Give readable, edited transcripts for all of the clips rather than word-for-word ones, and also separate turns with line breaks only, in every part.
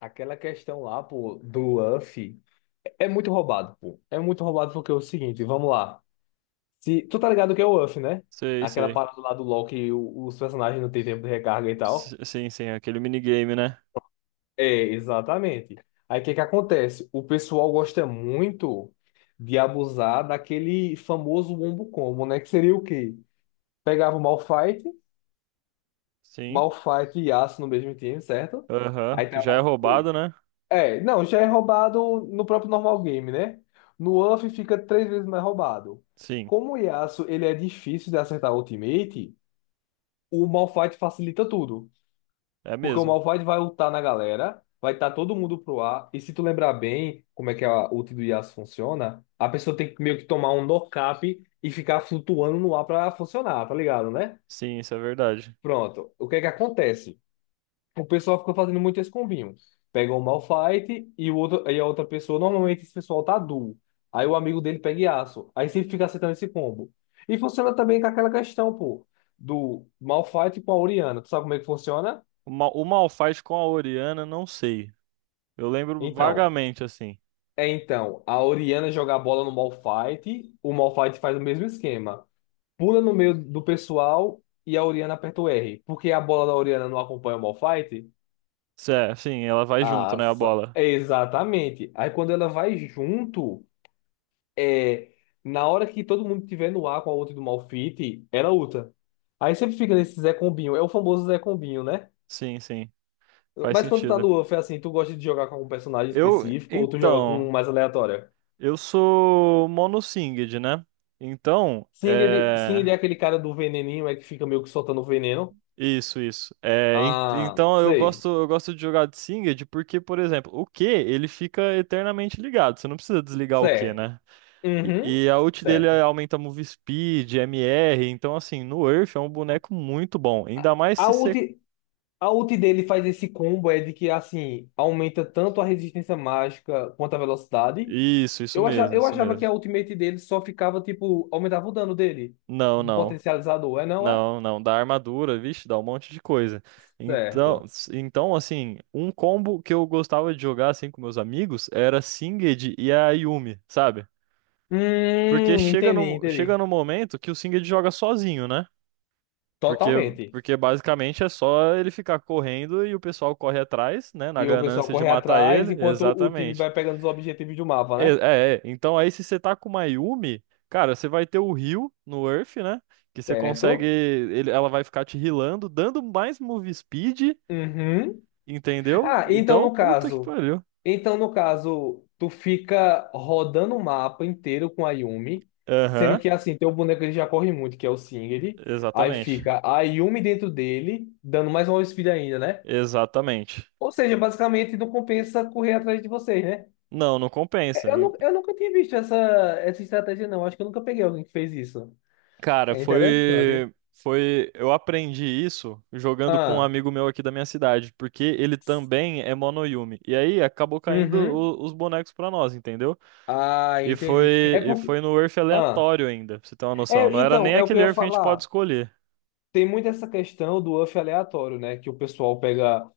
Aquela questão lá, pô, do UF é muito roubado, pô. É muito roubado porque é o seguinte, vamos lá. Se, tu tá ligado que é o UF, né?
Sei,
Aquela
sei.
parada lá do LoL que os personagens não têm tempo de recarga e tal.
Sim, sim, aquele minigame, né?
É, exatamente. Aí o que que acontece? O pessoal gosta muito de abusar daquele famoso wombo combo, né? Que seria o quê? Pegava o Malphite,
Sim.
Malphite e Yasuo no mesmo time, certo?
Aham.
Aí
Que
tá
já é
lá os dois.
roubado, né?
É, não, já é roubado no próprio normal game, né? No UF fica três vezes mais roubado.
Sim,
Como o Yasuo ele é difícil de acertar ultimate, o Malphite facilita tudo.
é
Porque o
mesmo.
Malphite vai ultar na galera, vai estar todo mundo pro ar. E se tu lembrar bem como é que a ult do Yasuo funciona, a pessoa tem que meio que tomar um nocap e ficar flutuando no ar pra funcionar, tá ligado, né?
Sim, isso é verdade.
Pronto. O que é que acontece? O pessoal fica fazendo muito esse combinho. Pega um Malphite e, o outro, e a outra pessoa, normalmente esse pessoal tá duo. Aí o amigo dele pega Yasuo. Aí sempre fica acertando esse combo. E funciona também com aquela questão, pô, do Malphite com a Orianna. Tu sabe como é que funciona?
O Malphite com a Orianna, não sei. Eu lembro
Então,
vagamente, assim.
então, a Orianna joga a bola no Malphite, o Malphite faz o mesmo esquema. Pula no meio do pessoal e a Orianna aperta o R. Porque a bola da Orianna não acompanha o Malphite?
Sim, ela vai junto,
Ah,
né, a bola.
exatamente. Aí quando ela vai junto. é, na hora que todo mundo tiver no ar com a ult do Malphite, ela ulta. Aí sempre fica nesse Zé Combinho. É o famoso Zé Combinho, né?
Sim, sim. Faz
Mas quando tá
sentido.
no UF, é assim, tu gosta de jogar com algum personagem específico ou tu joga com um
Então,
mais aleatório?
eu sou monossinged, né? Então,
Singed,
é.
Singed é aquele cara do veneninho, é que fica meio que soltando veneno.
Isso, isso. É,
Ah,
então eu
sei.
gosto, eu gosto de jogar de Singed porque, por exemplo, o Q ele fica eternamente ligado. Você não precisa desligar o Q,
Certo.
né?
Uhum.
E a ult dele
Certo.
aumenta move speed, MR. Então, assim, no Earth é um boneco muito bom. Ainda
A
mais
a
se
ult,
você.
a ult dele faz esse combo é de que, assim, aumenta tanto a resistência mágica quanto a velocidade.
Isso
Eu achava,
mesmo,
eu
isso
achava que
mesmo.
a ultimate dele só ficava, tipo, aumentava o dano dele.
Não,
Um
não.
potencializador, é não é?
Não, não. Dá armadura, vixe, dá um monte de coisa. Então,
Certo.
assim, um combo que eu gostava de jogar assim com meus amigos era Singed e a Yuumi, sabe? Porque chega
Entendi,
no, chega
entendi.
no momento que o Singed joga sozinho, né? Porque,
Totalmente.
porque basicamente é só ele ficar correndo e o pessoal corre atrás, né? Na
E o pessoal
ganância de
corre
matar
atrás
ele.
enquanto o time
Exatamente.
vai pegando os objetivos do mapa,
É,
né?
é, é. Então aí se você tá com uma Yumi, cara, você vai ter o heal no Earth, né? Que você consegue.
Certo?
Ela vai ficar te healando, dando mais move speed,
Uhum.
entendeu?
Ah, então
Então,
no
puta que
caso.
pariu.
Então no caso, tu fica rodando o mapa inteiro com a Yumi, sendo
Aham,
que assim, teu boneco ele já corre muito, que é o Singed. Aí
exatamente.
fica a Yumi dentro dele, dando mais uma speed ainda, né?
Exatamente.
Ou seja, basicamente não compensa correr atrás de vocês, né?
Não, não compensa.
Eu nunca tinha visto essa estratégia, não. Acho que eu nunca peguei alguém que fez isso.
Cara,
É interessante.
eu aprendi isso jogando com um
Ah,
amigo meu aqui da minha cidade, porque ele também é Monoyumi. E aí acabou caindo
uhum.
os bonecos pra nós, entendeu?
Ah,
E foi,
entendi. É
e
porque.
foi no Earth
Ah,
aleatório ainda, pra você ter uma noção. Não era nem
é o que
aquele
eu ia
Earth que a gente pode
falar.
escolher.
Tem muito essa questão do UF aleatório, né? Que o pessoal pega.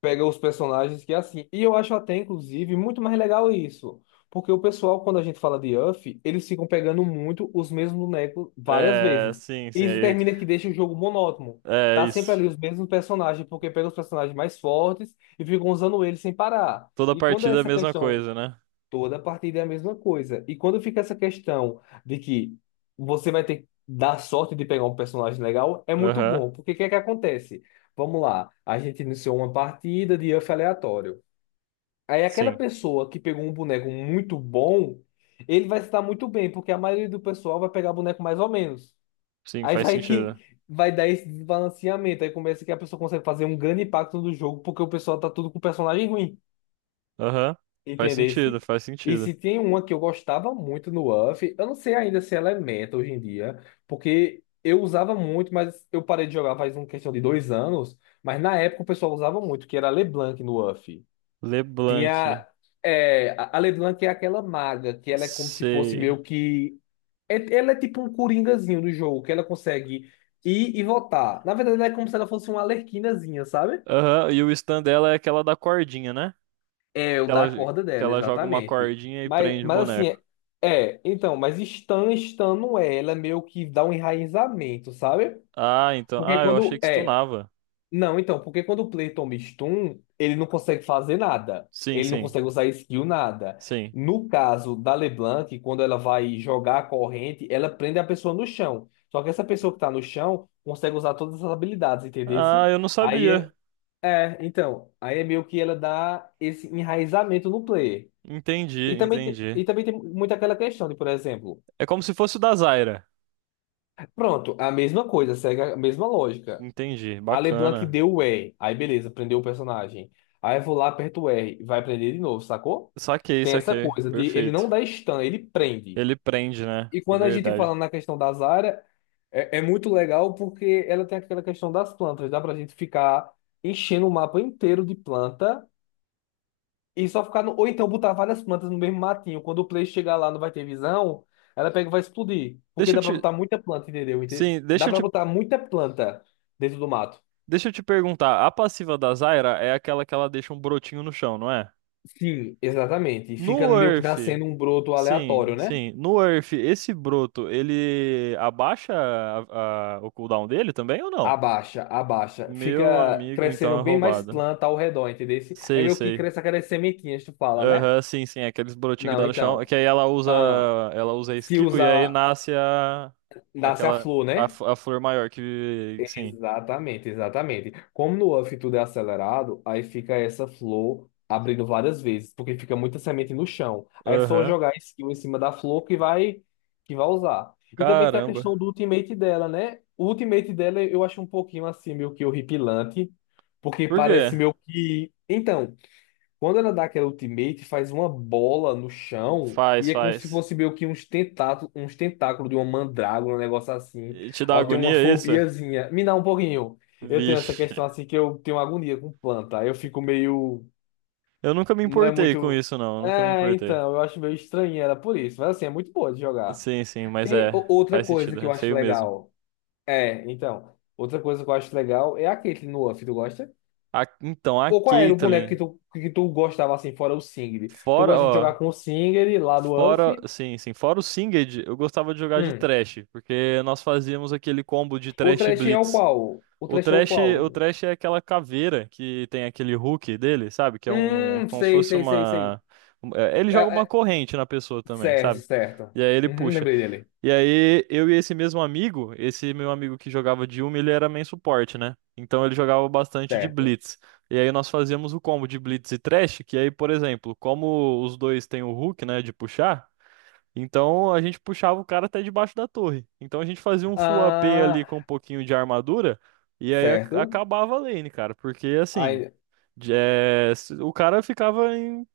pega os personagens que é assim. E eu acho até, inclusive, muito mais legal isso. Porque o pessoal, quando a gente fala de Uff, eles ficam pegando muito os mesmos bonecos várias
É,
vezes.
sim,
E
sim,
isso
aí,
termina que deixa o jogo monótono.
é
Tá sempre
isso.
ali os mesmos personagens, porque pega os personagens mais fortes e ficam usando eles sem parar.
Toda
E quando é
partida é a
essa
mesma
questão
coisa, né?
Toda partida é a mesma coisa. E quando fica essa questão de que você vai ter que dar sorte de pegar um personagem legal, é muito
Aham.
bom. Porque o que é que acontece? Vamos lá, a gente iniciou uma partida de UF aleatório. Aí aquela
Sim,
pessoa que pegou um boneco muito bom, ele vai se dar muito bem, porque a maioria do pessoal vai pegar boneco mais ou menos.
sim,
Aí
faz
vai
sentido.
que vai dar esse desbalanceamento. Aí começa que a pessoa consegue fazer um grande impacto no jogo, porque o pessoal tá tudo com personagem ruim.
Aham. Faz
Entendesse?
sentido, faz
E
sentido.
se tem uma que eu gostava muito no UF, eu não sei ainda se ela é meta hoje em dia, porque eu usava muito, mas eu parei de jogar faz uma questão de 2 anos, mas na época o pessoal usava muito, que era a LeBlanc no UF.
LeBlanc.
Tinha. É, a LeBlanc é aquela maga, que ela é como se fosse
Sei.
meio que. Ela é tipo um coringazinho do jogo, que ela consegue ir e voltar. Na verdade, ela é como se ela fosse uma arlequinazinha, sabe?
Aham, e o stand dela é aquela da cordinha, né?
É,
Que
o da
ela, que
corda dela,
ela joga uma
exatamente.
cordinha e
Mas,
prende o
mas assim,
boneco.
Stan não é, ela é meio que dá um enraizamento, sabe?
Ah, então.
Porque
Ah, eu achei
quando,
que stunava.
não, então, porque quando o Play toma stun, ele não consegue fazer nada,
Sim,
ele não
sim,
consegue usar skill nada.
sim.
No caso da LeBlanc, quando ela vai jogar a corrente, ela prende a pessoa no chão. Só que essa pessoa que tá no chão consegue usar todas as habilidades, entendeu?
Ah, eu não
Aí
sabia.
é, aí é meio que ela dá esse enraizamento no player.
Entendi,
E também, te-
entendi.
e também tem muito aquela questão de, por exemplo,
É como se fosse o da Zyra.
pronto, a mesma coisa, segue a mesma lógica.
Entendi,
A LeBlanc
bacana.
deu o R, aí beleza, prendeu o personagem. Aí eu vou lá, aperto o R, vai prender de novo, sacou?
Saquei,
Tem essa
saquei.
coisa de ele não
Perfeito.
dá stun, ele prende.
Ele prende, né?
E quando a gente fala
Verdade.
na questão da Zarya, é muito legal porque ela tem aquela questão das plantas, dá pra gente ficar enchendo o mapa inteiro de planta. E só ficar no... Ou então botar várias plantas no mesmo matinho. Quando o Play chegar lá, não vai ter visão. Ela pega e vai explodir. Porque
Deixa eu
dá pra
te.
botar muita planta, entendeu?
Sim,
Dá pra botar muita planta dentro do mato.
Deixa eu te perguntar. A passiva da Zyra é aquela que ela deixa um brotinho no chão, não é?
Sim, exatamente. Fica
No
meio que
Earth.
nascendo um broto aleatório,
Sim,
né?
sim. No Earth, esse broto, ele abaixa o cooldown dele também ou não?
Abaixa, abaixa.
Meu
Fica
amigo, então
crescendo
é
bem mais
roubado.
planta ao redor, entendeu? É
Sei,
meio que
sei.
cresce aquelas sementinhas, tu fala, né?
Aham, sim, sim. Aqueles brotinhos que
Não,
dá no chão.
então.
Que aí ela usa,
Ah,
ela usa a
se
skill e aí
usar.
nasce a,
Nasce a
aquela,
flor,
a,
né?
f- a flor maior que, sim.
Exatamente, exatamente. Como no UF tudo é acelerado, aí fica essa flor abrindo várias vezes, porque fica muita semente no chão. Aí é só
Aham.
jogar a skill em cima da flor que vai usar. E também tem a
Caramba.
questão do ultimate dela, né? O ultimate dela eu acho um pouquinho assim meio que horripilante, porque
Por quê?
parece meio que então, quando ela dá aquela ultimate, faz uma bola no chão
Faz,
e é como se
faz.
fosse meio que uns tentáculos de uma mandrágora, um negócio assim.
E te dá
Ó, eu tenho uma
agonia isso?
fobiazinha. Me dá um pouquinho. Eu tenho essa
Vixe.
questão assim que eu tenho agonia com planta. Eu fico meio.
Eu nunca me
Não é
importei com
muito.
isso, não. Eu nunca me
É,
importei.
então, eu acho meio estranho era por isso. Mas assim, é muito boa de jogar.
Sim, sim, mas
Tem
é,
outra
faz
coisa
sentido,
que eu
é
acho
feio mesmo.
legal. É, então. Outra coisa que eu acho legal é a Caitlyn no Uff, tu gosta?
Então, a
Ou qual era o boneco que
Caitlyn,
tu, que tu gostava assim, fora o Singed? Tu
fora,
gosta de jogar
ó,
com o Singed lá no UF?
sim, sim, fora o Singed, eu gostava de jogar de
Hum.
Thresh, porque nós fazíamos aquele combo de
O
Thresh e
trash é o
Blitz.
qual? O
O
trash é o
Thresh,
qual?
o Thresh é aquela caveira que tem aquele hook dele, sabe? Que é um, como se
Sei,
fosse
sei, sei, sei.
uma, é, ele
É,
joga uma
é,
corrente na pessoa também,
certo,
sabe?
certo.
E aí ele
Uhum,
puxa.
lembrei dele.
E aí, eu e esse mesmo amigo, esse meu amigo que jogava de Yumi, ele era main suporte, né? Então ele jogava bastante de
Certo.
Blitz. E aí nós fazíamos o combo de Blitz e Thresh, que aí, por exemplo, como os dois têm o hook, né, de puxar, então a gente puxava o cara até debaixo da torre. Então a gente fazia um full AP ali
Ah,
com um pouquinho de armadura, e aí
certo.
acabava a lane, cara, porque assim,
Aí,
o cara ficava em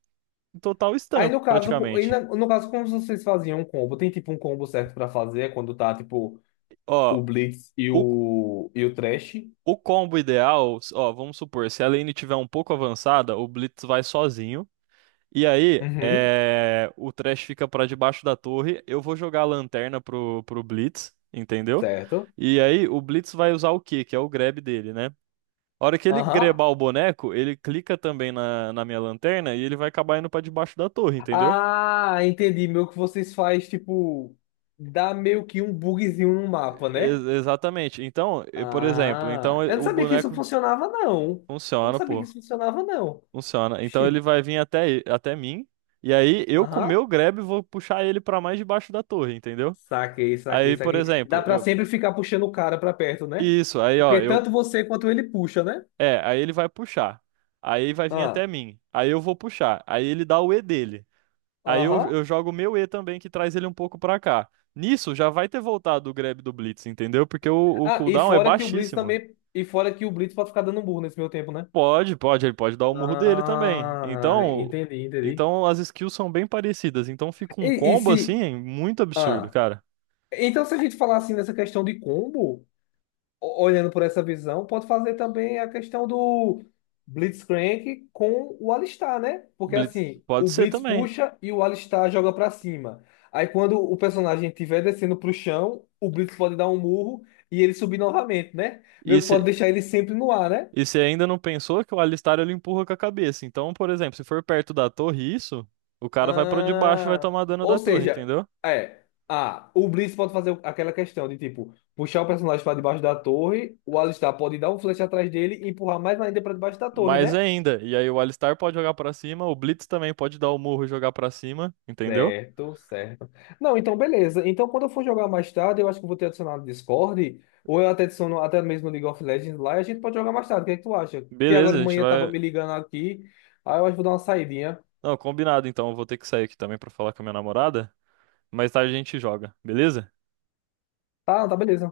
total
aí
stun,
no caso, co- aí
praticamente.
na- no caso, como vocês faziam um combo? Tem tipo um combo certo pra fazer quando tá tipo
Ó,
o Blitz e
o,
o Thresh?
O combo ideal, ó, vamos supor, se a lane tiver um pouco avançada, o Blitz vai sozinho. E aí,
Uhum,
o Thresh fica pra debaixo da torre. Eu vou jogar a lanterna pro Blitz, entendeu?
certo.
E aí, o Blitz vai usar o quê? Que é o grab dele, né? A hora que ele grebar
Aham.
o boneco, ele clica também na minha lanterna e ele vai acabar indo pra debaixo da torre, entendeu?
Ah, entendi. Meio que vocês faz, tipo, dá meio que um bugzinho no mapa, né?
Exatamente. Então, por exemplo, então
Ah, eu não
o
sabia que isso
boneco
funcionava, não. Eu não
funciona,
sabia que
pô.
isso funcionava, não.
Funciona. Então ele
Xi.
vai vir até mim, e aí eu com o
Aham.
meu grab vou puxar ele pra mais debaixo da torre, entendeu?
Saquei, saquei,
Aí, por
saquei.
exemplo,
Dá pra
eu.
sempre ficar puxando o cara pra perto, né?
Isso, aí ó,
Porque
eu.
tanto você quanto ele puxa, né?
É, aí ele vai puxar. Aí vai vir
Ah,
até mim. Aí eu vou puxar. Aí ele dá o E dele. Aí eu,
aham.
eu jogo o meu E também, que traz ele um pouco pra cá. Nisso já vai ter voltado o grab do Blitz, entendeu? Porque o
Ah, e
cooldown é
fora que o Blitz
baixíssimo.
também. E fora que o Blitz pode ficar dando burro nesse meu tempo, né?
Pode, pode, ele pode dar o murro dele também.
Ah,
Então,
entendi, entendi.
então as skills são bem parecidas. Então fica um
E
combo
se.
assim, muito absurdo,
Ah.
cara.
Então, se a gente falar assim nessa questão de combo, olhando por essa visão, pode fazer também a questão do Blitzcrank com o Alistar, né? Porque
Blitz,
assim,
pode
o
ser
Blitz
também.
puxa e o Alistar joga pra cima. Aí quando o personagem estiver descendo pro chão, o Blitz pode dar um murro e ele subir novamente, né? Meio
E
que
se,
pode deixar ele sempre no ar, né?
e se ainda não pensou que o Alistar ele empurra com a cabeça. Então, por exemplo, se for perto da torre isso, o cara vai pra debaixo e vai
Ah,
tomar dano
ou
da torre,
seja,
entendeu?
é. Ah, o Blitz pode fazer aquela questão de tipo puxar o personagem para debaixo da torre, o Alistar pode dar um flash atrás dele e empurrar mais ainda para debaixo da torre,
Mais
né?
ainda. E aí o Alistar pode jogar pra cima, o Blitz também pode dar o murro e jogar pra cima, entendeu?
Certo, certo. Não, então beleza. Então quando eu for jogar mais tarde, eu acho que eu vou ter adicionado no Discord, ou eu até adiciono até mesmo no League of Legends lá e a gente pode jogar mais tarde. O que é que tu acha? Que
Beleza,
agora
a
de
gente
manhã tava
vai.
me ligando aqui, aí eu acho que vou dar uma saidinha.
Não, combinado então. Eu vou ter que sair aqui também pra falar com a minha namorada. Mais tarde a gente joga, beleza?
Tá, tá beleza.